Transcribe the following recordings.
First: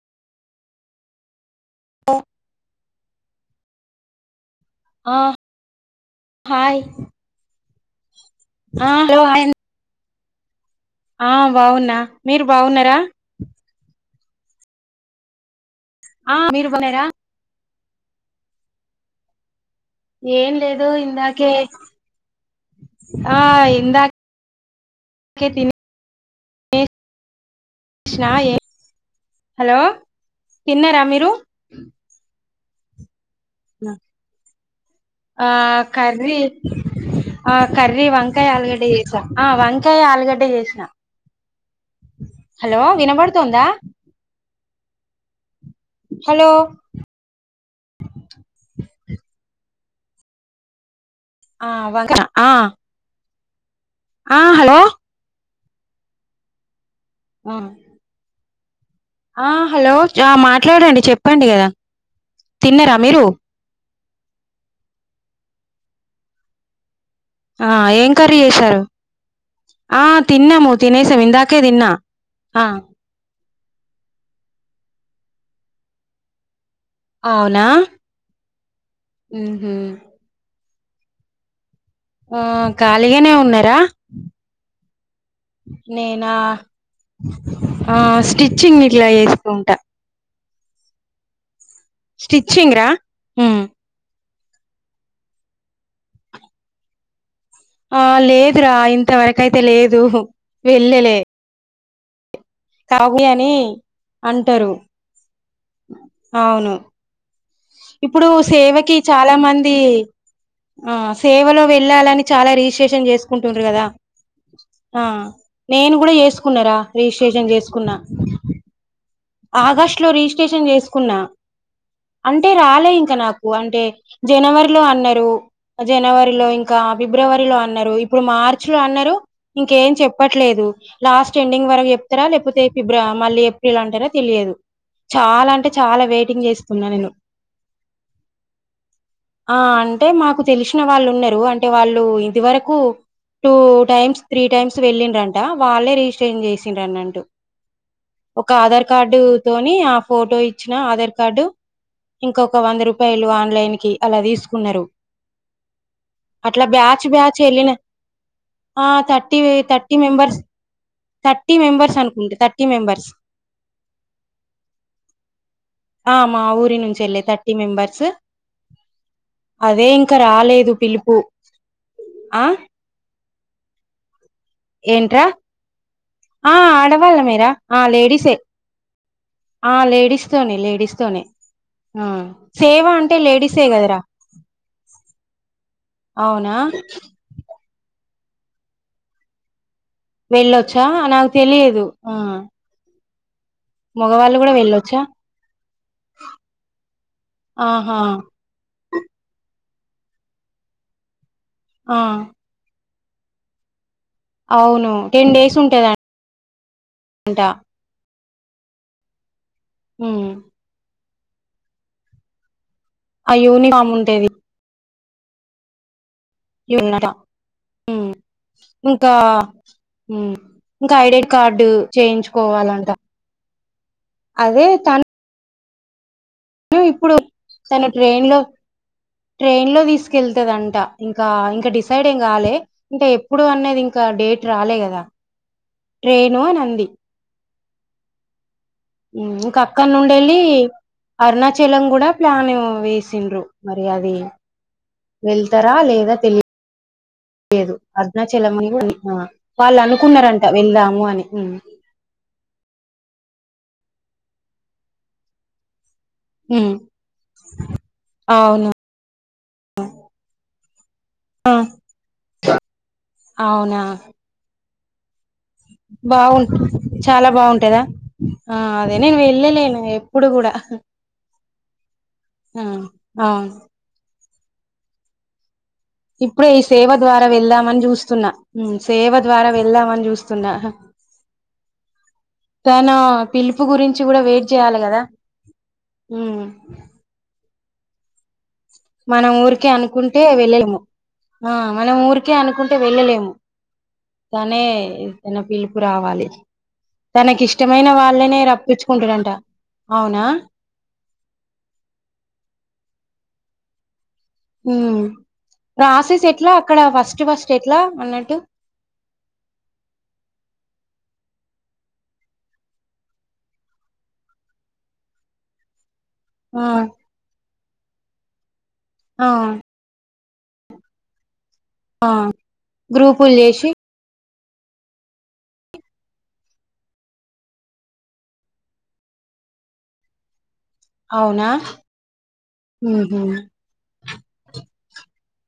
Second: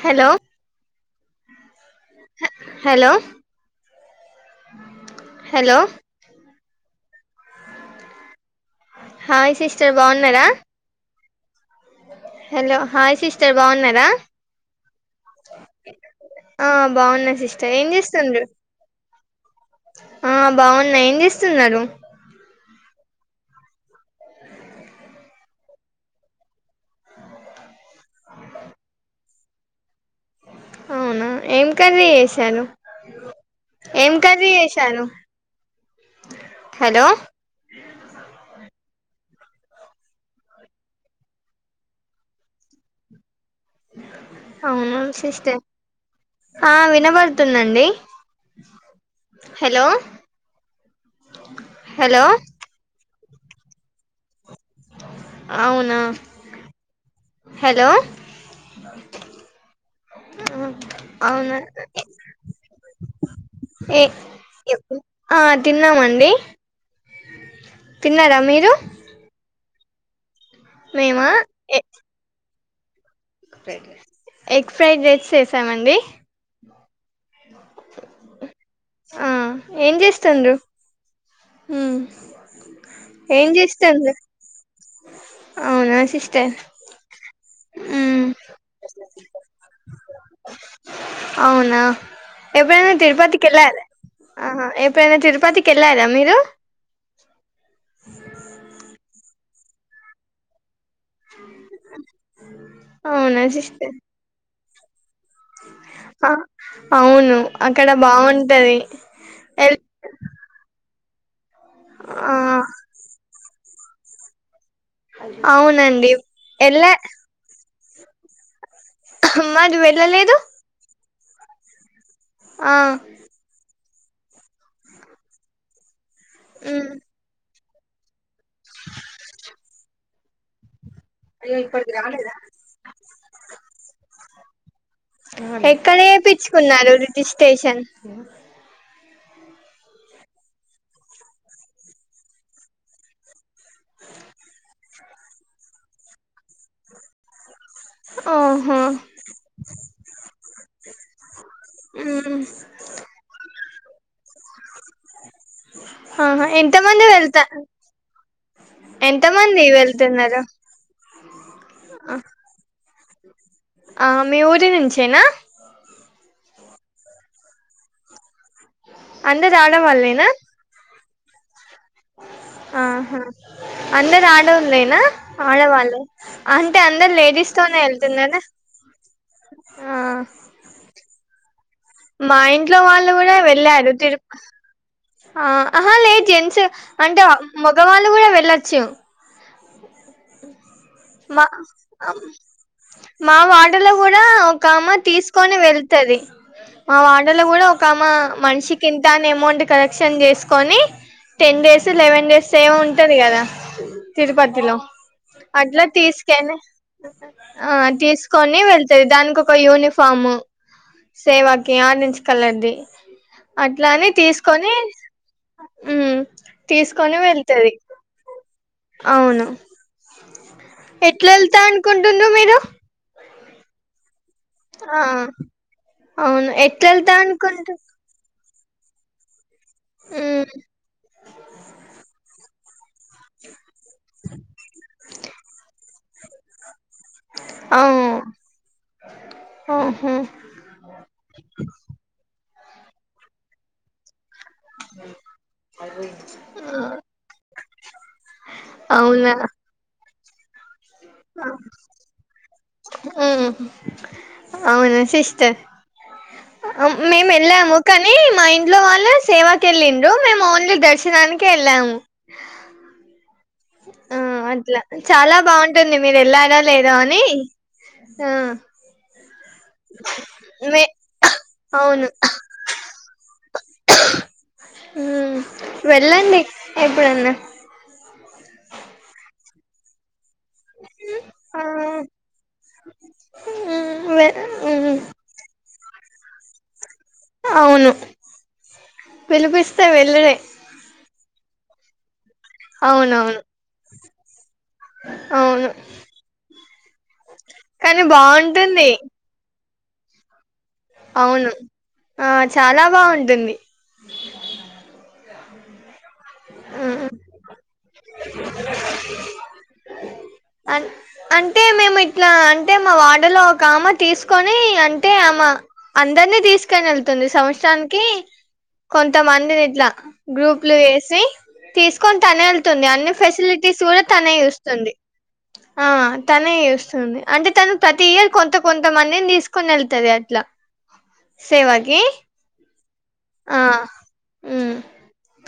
Hello హ hello ఆ hello hi ఆ హలో హాయ్ అం బాగున్నారా ఆ బాగున్నా మీరు హలో బాగున్నారా హాయ్ సిస్టర్ బాగున్నారా ఆ మీరు బాగున్నారా బాగున్నా సిస్ ఏం చేస్తుండ్రు ఆ ఏం లేదు బాగున్నా ఏం ఇందాకే చేస్తున్నారు ఆ ఇందకే తిని కృష్ణ ఏ హలో తిన్నారా అవునా మీరు ఏం కర్రీ చేశారు ఏం కర్రీ చేశా ఆ కర్రీ హలో ఆ కర్రీ వంకాయ ఆలుగడ్డ చేశా ఆ వంకాయ్ ఆలుగడ్డ చేసిన హలో వినబడు అవును సిస్టర్ హలో ఆ వినబడుతుందండి హలో ఆ వంకన హలో ఆ ఆ హలో అవునా హలో ఆ హలో ఆ మాట్లాడండి చెప్పండి అవునా కదా తిన్నారా మీరు ఏ ఆ తిన్నామండి ఆ ఏం తిన్నారా కర్రీ మీరు చేశారు ఆ తిన్నాము తినేసాము మేమా ఇందాకే తిన్నా అ ఎగ్ ఎగ్ ఫ్రైడ్ రైస్ చేసాము అండి అవునా ఆ ఉహు ఏం చేస్తుండు ఆ ఖాళీ గనే ఏం ఉన్నారా చేస్తుండ్రు అవునా నేనా సిస్టర్ ఆ మ్మ్ స్టిచింగ్ ఇట్ల చేసుకుంటా అవునా స్టిచ్చింగ్ రా ఎప్పుడైనా తిరుపతికి ఉమ్ కెళ్లారా? ఆహా ఎప్పుడైనా తిరుపతికి కెళ్ళరా మీరు? ఆ లేదు రా ఇంతవరకయితే ఉహు లేదు వెళ్ళలే కారాబు అవునా అని అంటరు [inaudible] అ అవును అక్కడ ఇప్పుడు బాగుంటది సేవకి చాలా మందీ ఎల్ ఆ సేవలో వెళ్ళాలని ఆ చాలా రిజిస్ట్రేషన్ చేసుకుంటుండ్రు కదా ఆ నేను అవునండి కూడా చేసుకున్నారా ఎళ్ళ రిజిస్ట్రేషన్ చేసుకున్నా మరి ఆగస్టు లో వెళ్ళలేదు రిజిస్ట్రేషన్ చేస్ కున్నా అంటే ఆ రాలే ఇంకా నాకు అంటే జనవరిలో అన్నరు జనవరిలో ఇంకా మ్మ్ ఫిబ్రవరిలో అన్నరు ఇప్పుడు మార్చ్ లో అన్నారు ఇంక్ ఇంకేం చెప్పట్లేదు లాస్ట్ ఎండింగ్ వరకు చెప్తారా లేపోతే ఫిబ్ర మళ్ళీ ఏప్రిల్ అంటారా తెలియదు చాలా అంటే ఎక్కడ చాలా వెయిటింగ్ చేస్తున్నా ఏపిచ్చుకున్నారు నేను రిజిస్ట్రేషన్ ఆ అంటే మాకు తెలిసిన వాళ్ళు ఉన్నరు అంటే వాళ్ళు ఇదివరకు టూ టైమ్స్, త్రీ టైమ్స్ వెళ్ళిండ్రంట వాళ్ళే రిజిస్ట్రేషన్ చేసిండ్ర్ అన్నట్టు స్ ఒక ఆహా ఆధార్ కార్డు తోని ఆ ఫోటో ఇచ్చిన ఆధార్ కార్డు మ్మ్ ఇంకొక వంద రూపాయలు ఆన్లైన్ కి అలా తీసుకున్నరు ఆహా అట్లా ఎంత మంది బ్యాచ్ బ్యాచ్ వెళ్తా వెళ్ళిన ఆ ఎంత థర్టీ మంది థర్టీ మెంబర్స్, వెళ్తున్నారు థర్టీ మెంబెర్స్ అనుకుంటే థర్టీ మెంబెర్స్ ఆ మీ ఊరి నుంచేనా? ఆ మా ఊరి నుంచెల్లె థర్టీ మెంబర్స్ అందరు అదే ఇంక ఆడవాళ్ళేనా రాలేదు పిలుపు ఆ ఆహా అందరు అడోల్లెనా ఏంట్రా ఆడవాళ్ళు ఆ అంటె అందరు ఆడవాళ్ళ మీరా లేడీస్ ఆ తోనే లేడీసే ఎళ్తున్నరా? ఆ లేడీస్ తోనే లేడీస్ తోనే ఆ మా ఇంట్లో సేవ వాళ్ళు అంటే కూడా లేడీసే వెళ్ళారు కదరా తిరుప్ ఆ అహా లేదు అవునా జెంట్స్ అంటే మగవాళ్ళు కూడా వెళ్ళొచ్చు వెళ్ళొచ్చా ఆ నాకు మా తెలిదు ఆ మా వాడలో కూడా మగవాళ్ళు ఒక అమ్మ వెళ్ళొచ్చా తీసుకొని వెళ్తది. మా వాడలో కూడా ఆహా ఒకమ్మా మనిషికి ఇంతా అని అమౌంట్ కలెక్షన్ చేసుకొని టెన్ డేస్, ఆ లెవెన్ డేస్ ఏమో ఉంటది కదా తిరుపతిలో అవును టెన్ డేస్ అట్లా ఉంటదంట తీసుకెళ్ళే ఆ తీసుకొని వెళ్తు దానికి ఒక యూనిఫాము సేవాకి ఆరెంజ్ కలర్ది ఆ అట్లా యూనిఫామ్ అని ఉంటది తీసుకొని ఉమ్ తీసుకొని వెళ్తది అవును ఇంకాఉమ్ ఇంకా ఐడి ఎట్లా వెళ్తా కార్డు అనుకుంటుండ్రు మీరు చేయించుకోవాలంట అదే ఆ తను అవును ఎట్ల ఎళ్తా ఇప్పుడు అనుకుంటు తను ట్రైన్ లో ట్రైన్ లో తీసుకెళ్తుదంట ఇంకా ఇంక డిసైడ్ ఏం కాలె ఇంకా ఎప్పుడు అన్నది ఇంకా డేట్ రాలే కదా ట్రేను అని అంది అవ్ ఉమ్ ఇంక అక్కడ నుండెళ్ళి అరుణాచలం కూడా ప్లాను వేసిండ్రు మరి అది ఆ లేదు అరుణాచలం అవునా వాళ్ళు అను [unintelligible] కున్నారంట వెళ్దాము అని ఉమ్ అవును సిస్టర్ ఉమ్ మేము వెళ్ళాము కానీ మా అవును ఇంట్లో వాళ్ళే సేవాకి వెళ్ళండ్రు మేము ఓన్లీ శనానికి ఆ ఎల్లాము అవునా చాలా బాగుంటుంది మీరు బాగువు వెళ్ళారా లేదో అని చాలా బాగుంటాదా ఆ అదే నేను వెళ్ళలేను ఎప్పుడు కూడా మే అవును అ అవును ఉ ఇప్పుడే ఈ సేవ ద్వారా వెళ్దామని చూస్తున్నా సేవ ద్వారా వెళ్దామని చూస్తున తున్నా ఆ తనా పిలుపు గురించి కూడా వె వెయిట్ చేయాలి కదా అవును మన ఊరికే పిలిపిస్తే అనుకుంటే వెళ్ళుడే వెళ్ళము మన ఊరిక కే అనుకుంటే వెళ్ళలేము అవునవును కానే ఏన్న అవును పిలుపు రావాలి తనకిష్టమైన కానీ వాళ్ళనే బాగుంటుంది రప్పించుకుంటుడంట అవునా అవును ఆ చాలా బాగుంటుంది ఈ ప్రాసెస్ ఎట్లా అక్కడ ఫస్ట్ ఫస్ట్ ఎట్లా అన్నట్టు అ అంటే మేము ఇట్లా అంటే మా వాడలో ఒక ఆమె తీసుకొని అంటే ఆమ అందరినీ ఆ తీసుకని వెళ్తుంది సంవత్సరానికి ఆ కొంతమందిని ఇట్లా గ్రూప్లు వేసి ఆ తీసుకొని తనే వెళ్తుంది అన్ని గ్రూపులు చేసి ఫెసిలిటీస్ కూడా తనే చూస్తుంది ఆ తనే చూస్తుంది అంటే తను ప్రతి ఇయర్ కొంత కొంతమందిని తీసుకుొని వెళ్తుంది అట్లా సేవా కీ ఉమ్ ఉ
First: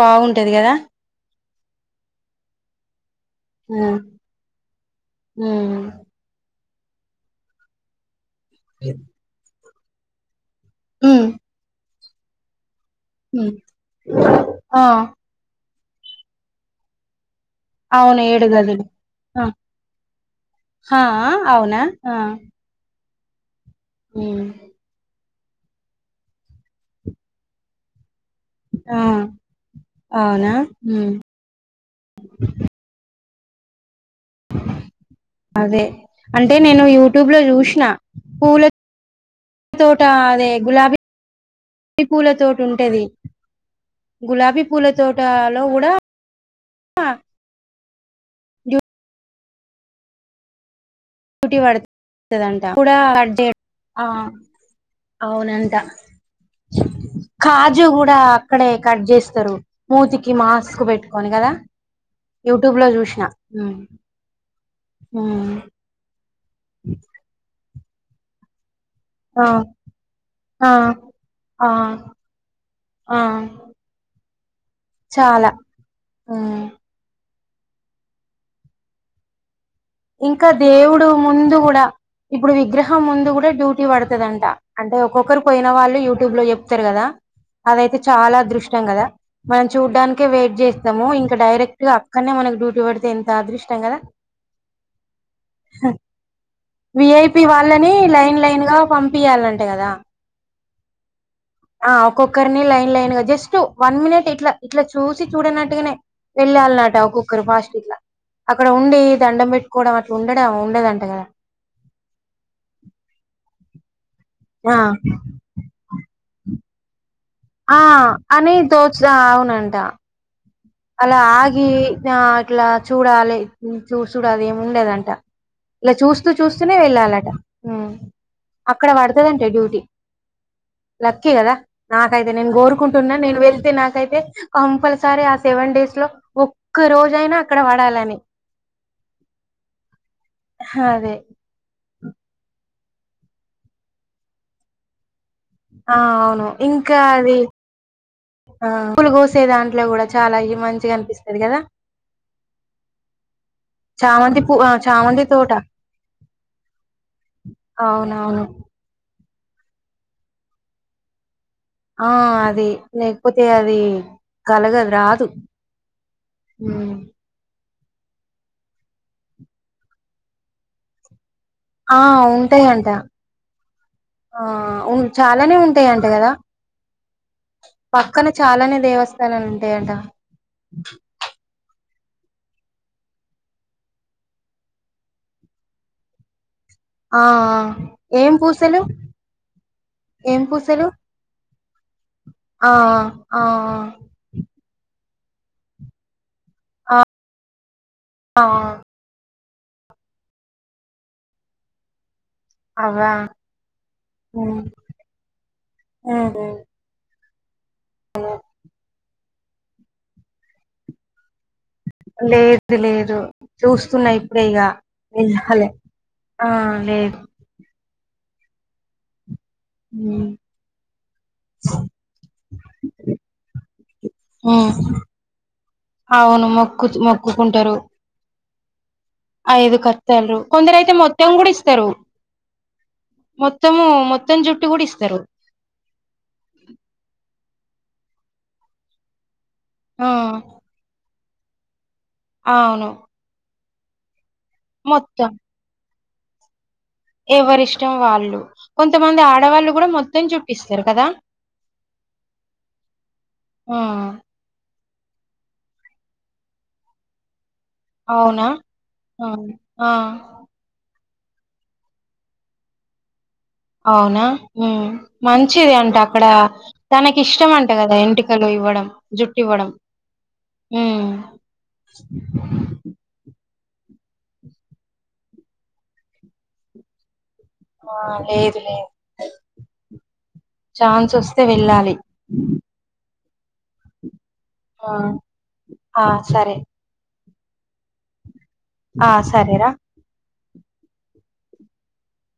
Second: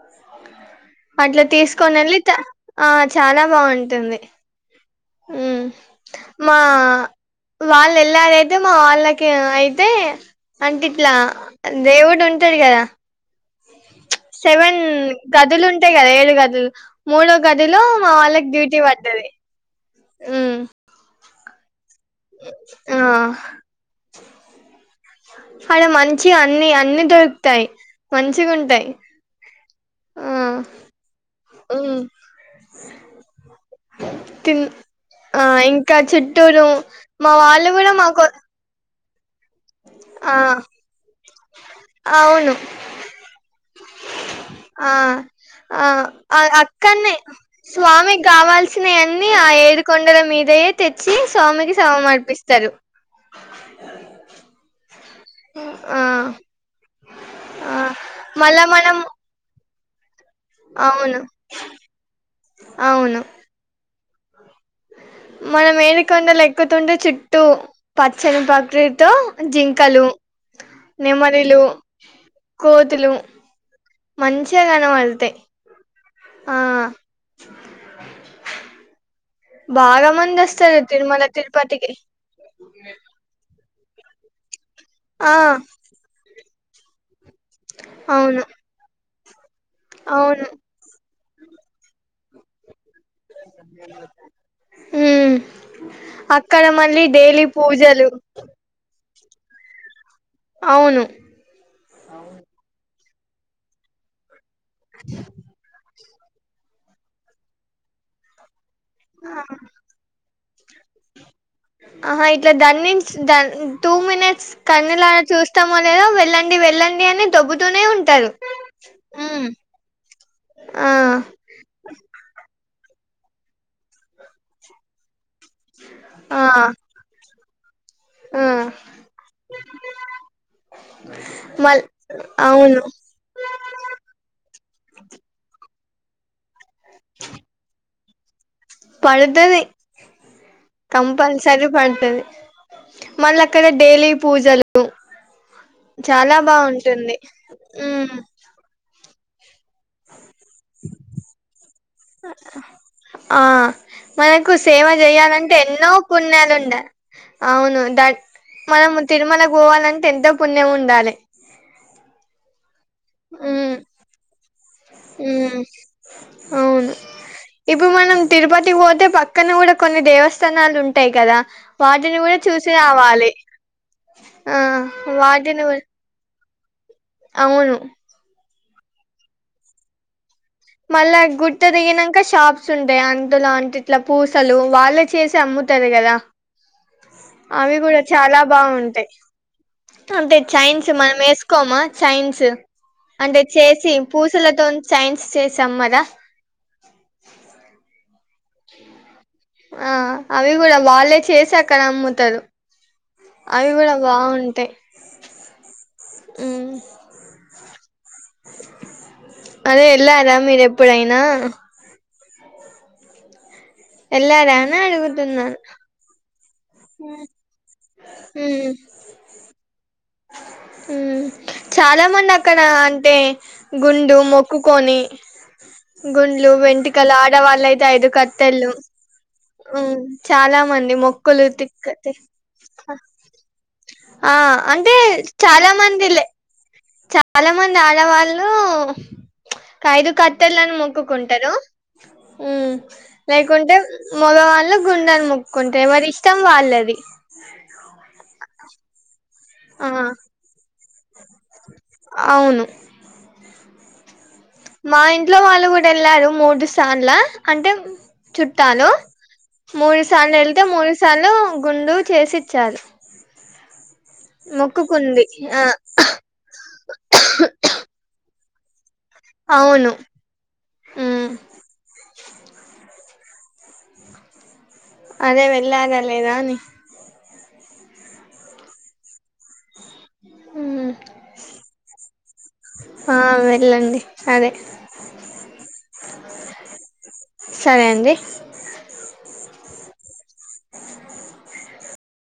బాగుంటది కదా అట్లా తీసుకొని వెళ్ళి ఆ చాలా ఆ బాగుంటుంది ఉమ్ మా వాళ్ళు వెళ్ళారైతే మా వాళ్ళకి అయి తే అంటే ఇట్లా ఉమ్ దేవుడు ఉంటాడు కదా ఉమ్ సెవెన్ ఆ గదులు ఉంటాయి కదా ఏడు గదులు మూడో గదిలో మా అవును ఏడు వాళ్ళకి డ్యూటీ గదులు పడ్దది ఆ హా అవునా ఆ ఆ ఉ అడ మంచిగ అన్ని అన్నిీ దొరుకుతాయి మంచిగా ఉంటాయి ఆ ఆ అవునా ఉహ్మ్ మ్మ్ తిన్ అదే ఇంకా అంటే చుట్టూరు నేను యూట్యూబ్ మా లో వాళ్ళు చూసిన కూడా మాకో పూల తోట అదే గులాబీ గుబీ అవును పూలతోట ఉంటది గులాబీ పూల ఆ తోటలో ఆ కూడా అఅక్కన్నే స్వామి కావాల్సినవివన్నీ ఆ ఏదికొండల మీదే డ్యూటీ పడు తందంట కూడా క చే అవునంట ఆ ఆ కాజు కూడా మళ్ళా అక్కడే మనం కట్ చేస్తారు మూతికి మాస్క్ అవును పెట్టుకని కదా యూట్యూబ్ లో చూశ్న మన మేలికొండలు ఎక్కుతుంటే చుట్టూ పచ్చని ప్రకృ తో ఆ జింకలు ఆ నెమలిలు ఆ కోతులు ఆ మంచిగా గనవాడతయ్ చాలా ఆ ఉమ్ బాగా మంది ఇంకా వస్తారు దేవుడు తిరుమల ముందు కూడా తిరుపతికి ఇప్పుడు విగ్రహం ముందు కూడా డ్యూ పడుతుదంట అంటే ఆ ఒక్కొక్కరు పోయిన వాళ్ళు యూట్యూబ్ లో చెప్తారు కదా అదయితే చాలా అవును అదృష్టం కదా మనం చూడ్డాానికే అవును వెయిట్ చేస్తాము ఇం ఇంక డైరెక్ట్ గా అక్కడనే మనకు డ్యూటీ పడితే ఎంత అదృష్టం కదా ఉమ్ హా అక్కడ మళ్ళీ డైలీ విఐపి వాళ్ళని పూజలు లైన్ లైన్ గా. పంపియాలంటా గాదా. అవును. ఆ ఒక్కొక్కరిని లైన్ లైన్ గా జస్ట్ వన్ మినిట్ ఇట్లా ఇట్లా చూసి చూడనట్టుగానే. వెళ్ళాల్నాట ఒకొక్కరు ఫస్ట్ ఇట్లా అక్ అక్కడ ఉండి దండం పెట్టుకోవడం అట్లా ఉండడా ఉండదంట కదా. ఆహా ఇట్లా దనిన్స్ దన్ లెట్స్ ఆ కన్నులా చూస్తామో లేదో వెళ్ళండి వెళ్ళండి అని. ఆ దొబ్బుతూనే ఉంటారు అని తోచ్రా ఉమ్ అవునంట. ఆ అలా ఆగి నా అట్లా చూడాలే హు చూసుడు అదేము లేదంటా. ఇలా చూస్తూ ఆ చూస్తూనే వెళ్ళాలట. ఆ అక్కడ వడ్తాదంట డ్యూటీ. లక్కీ గాదా. మల్ నాకైతే నీన్ అవును గోరుకుంటున్నా, నీన్ వెళ్తే నాకైతే కంపల్సరే. ఆస్ సన్ డేస్ లో ఒక్క రోజైన అక్కడ పడాలని. పడ్తది అదే కంపల్సరీ పడ్తది. మళ్ళా అక్కడ డైలీ పూజలు. ఆ చాలా అవును ఇంకా బాగుంటుంది అది మ్మ్ ఆ పలుగోసేదాన్. ఇట్లా కూడా చాలా ఈ మంచిగా అనిపిస్తది కదా ఆ చామంతి మనకు పూ ఆ సేవ చామంతి తోట చేయాలంటే ఎన్నో పుణ్యాలు ఉండా. అవును ద అవునవును మనం తిరుమలక్ పోవాలంటే ఎంతో పుణ్యం ఉండాలి. ఆ అది లేకపోతే ఉమ్ అది. కలగాద్ రాదు. ఉమ్ హు అవును ఇప్పుడు మనం తిరుపతి పోతే పక్కన కూడా కొన్ని దేవస్థానాలు ఉంటాయి కదా. ఆ వాటిని కూడా చూసి ఉంటాయంట రావాలి. ఆ ఉన్ చాలానే వాటిని కూడా ఉంటాయ్ అంట కదా. అవును పక్కనే చాలానే దేవస్థానాలు ఉంటాయంటా మళ్ళా గుట్టదిగినాక్ ఇకా షాప్స్ ఉంటాయ్. అందులో అంటిట్లా పూసలు వాళ్ళ చేసి అమ్ముతారు కదా. ఆ ఆ అవి కూడా ఏం చాలా పూసలు బావుంటాయ్. అంటే ఏం పూసలు చైన్స్ మనం వేసుకోమా చైన్స్ ఆ అంటే ఆ చేసి పూసలతోన్ చైన్స్ సేసామ్ మాదా ఆహ్ ఆ ఆ అవి కూడా వాళ్ళే చేసి అక్కడ అమ్ముతరు. అవ్వా అవి కూడా మ్మ్ బావుంటే మ్మ్ హుహ్ అదే ఏళ్ళారా మీరు ఎప్పుడైనా లేదు లేదు చూస్తున్నా ఇప్పుడే వెళ్ళారా ఇగ అని అడుగుతున్నాను వెళ్ళాలి ఆఅ లేదు హు ఊ చాలా మంది అక్కడ అంటే గుండు హ్మ్ మొక్కుకొని అవును గుండ్లు మొక్కు వెంటుకలు, ఆడవాళ్ళు మొక్కుకుంటారు అయితే ఐదు కతేళ్ళు. ఐదు ఉహ్ కత్తెలు చాలా కొందరైతే మంది మొత్తం మొక్కలు కూడా ఇస్తారు తిక్కతే మొత్తము హా మొత్తం ఆ జుట్టు కూడా అంటే ఇస్తారు చాలా మందిలే చాలా మంది ఆడవాళ్ళు ఆ కైదు కతేర్లు మొక్కుక్ హు అవును లేకుంటేమ్ మగవాళ్ళు గుండని మొత్తం మొక్కుంటే ఎవరి ఇష్టం వాళ్ళది. ఎవరిష్టం వాళ్ళు, కొంతమంది ఆడవాళ్ళు కూడా ఆ మొత్తం చూపిస్తరు కదా. అవును వా మా ఇంట్లో వాళ్ళు కూడా ఏళ్ళారు మూడు సార్ల. అంటే అవునా చుట్టాలు ఆ ఆ మూడు సార్లు ఏళ్ళతే మూడుస్ సలు గుండు చేసిచ్చారు అవునా ఆ హుమ్ మొక్కుకుంది ఆ మంచిది అంట అక్కడ తనకి ఇష్టం అంట కదా ఏంటి ఇంటికలు ఇవ్వడం జుట్ ఇవ్వడం అవును ఉమ్ హ్మ్ అదే వెళ్ళారా లేదాని ఆ లేదు లేదు హ్మ్ ఛాన్స్ వస్తే వెళ్ళాలి. ఆ వెళ్ళండి అదే ఆహ్ ఆహ్ సరే సరే అండి ఆ సరేరా